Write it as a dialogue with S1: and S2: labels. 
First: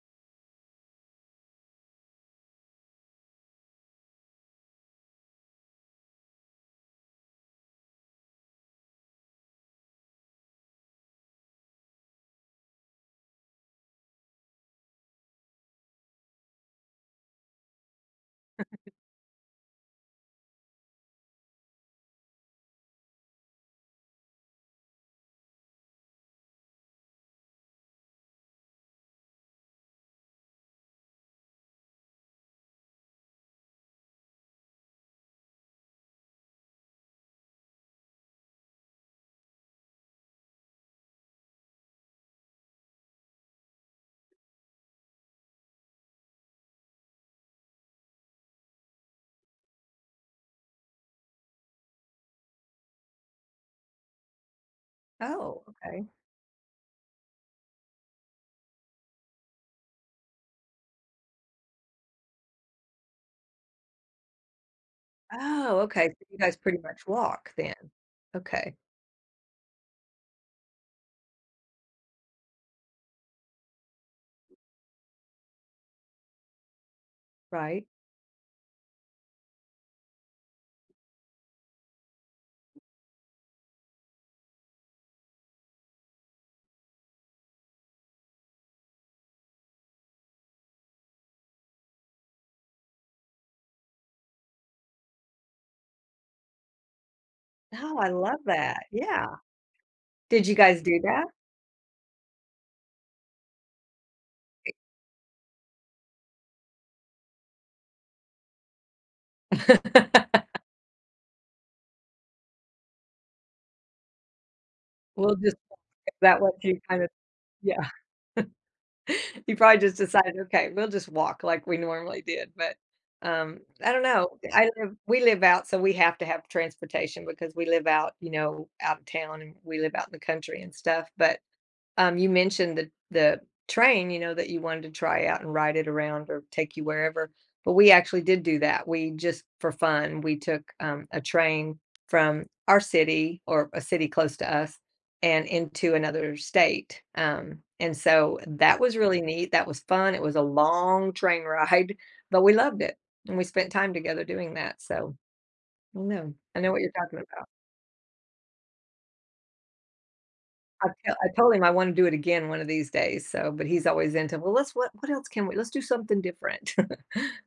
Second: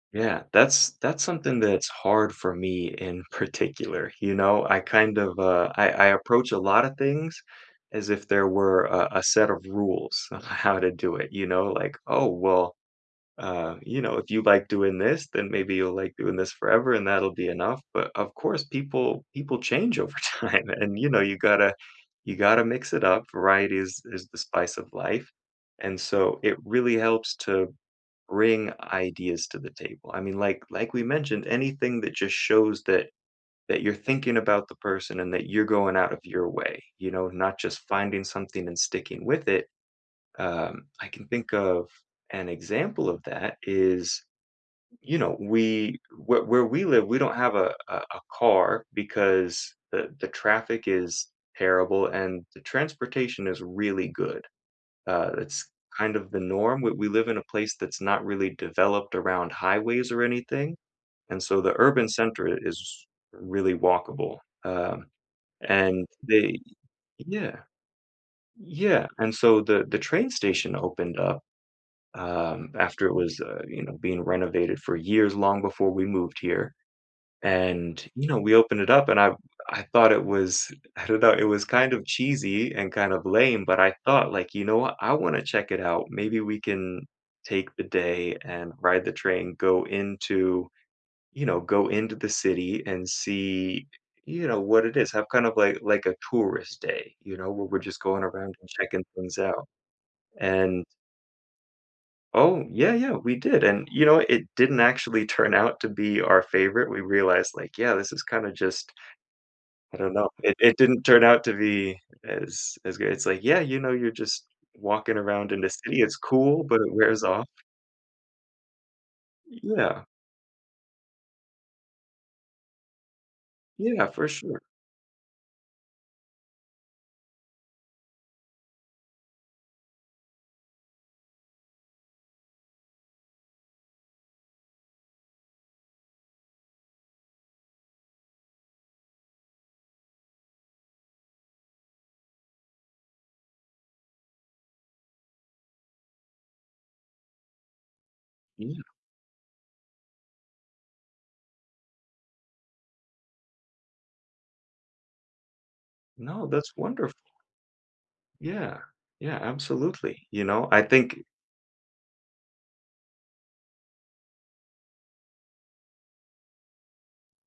S1: Yeah, that's that's something that's hard for me in particular, you know? I kind of, uh I I approach a lotta things as if there were, uh, a set of rules of how to do it, you know? Like, "Oh, well, uh, you know, if you like doing this, then maybe you'll like doing this forever, and that'll be enough," but of course,
S2: [unintelligible]
S1: people people change over time, and, you know, you gotta you gotta mix it up, variety is is the spice of life, and so it really helps to bring ideas to the table, I mean, like like we mentioned, anything that just shows that that you're thinking about the person and that you're going out of your way, you know, not just finding something and sticking with it, uh, I can think of an example of that is, you know, we where where we live we don't have a a a car because the the traffic is terrible and the transportation is really good, uh,
S2: Oh,
S1: it's
S2: okay.
S1: kind of the norm, we we live in a place that's not really developed around highways or anything, and so the urban center i is really walkable, uh,
S2: Oh,
S1: and
S2: okay, 'cause you guys
S1: they
S2: pretty much walk
S1: Yeah,
S2: then. Okay.
S1: yeah and so the the train station opened up, uh, after it was, uh, you know, being renovated for years long before we moved here,
S2: Right.
S1: and, you know, we opened it up and I I thought it was I don't know, it was kind of cheesy and kind of lame, but I thought, like, "You know what? I wanna check it out, maybe we can take the day and ride the train, go into, you know go into the city and see, you know, what it is." Have kind of like like a tourist day, you know, where we're
S2: Oh,
S1: just
S2: I
S1: going
S2: love
S1: around and
S2: that,
S1: checking
S2: yeah.
S1: things out,
S2: Did you guys
S1: and
S2: do that?
S1: Oh, yeah, yeah, we did, and you know, it didn't actually turn out to be our favorite, we realized, like, "Yeah, this is kinda just" I don't know, i it didn't turn out to be as as good, it's like, "Yeah, you know, you're just walking
S2: We'll
S1: around
S2: just
S1: in the city,
S2: [unintelligible]
S1: it's
S2: that was
S1: cool."
S2: you
S1: But it
S2: kind of
S1: wears off.
S2: Yeah. You
S1: Eh,
S2: probably just
S1: yeah.
S2: decided, "Okay, we'll just walk like we normally did." But, um, I don't
S1: Yeah, for
S2: know,
S1: sure.
S2: I live we live out so we have to have transportation because we live out, you know, out of town, and we live out in the country and stuff, but, um, you mentioned the the train, you know, that you wanted to try out and ride it around or take you wherever, but we actually did do that, we just for fun, we took, um, a train from our city, or a city close to us, and into another state, um, and so
S1: Yeah.
S2: that was really neat, that was fun, it was a long train ride, but we loved it, and we spent time together doing that, so I know
S1: No,
S2: I know
S1: that's
S2: what you're
S1: wonderf
S2: talking about.
S1: Yeah. Yeah, absolutely, you know? I
S2: I to
S1: think
S2: I told him I wanna do it again one of these days, so but he's always into, "Well, let's what what else can we let's do something different."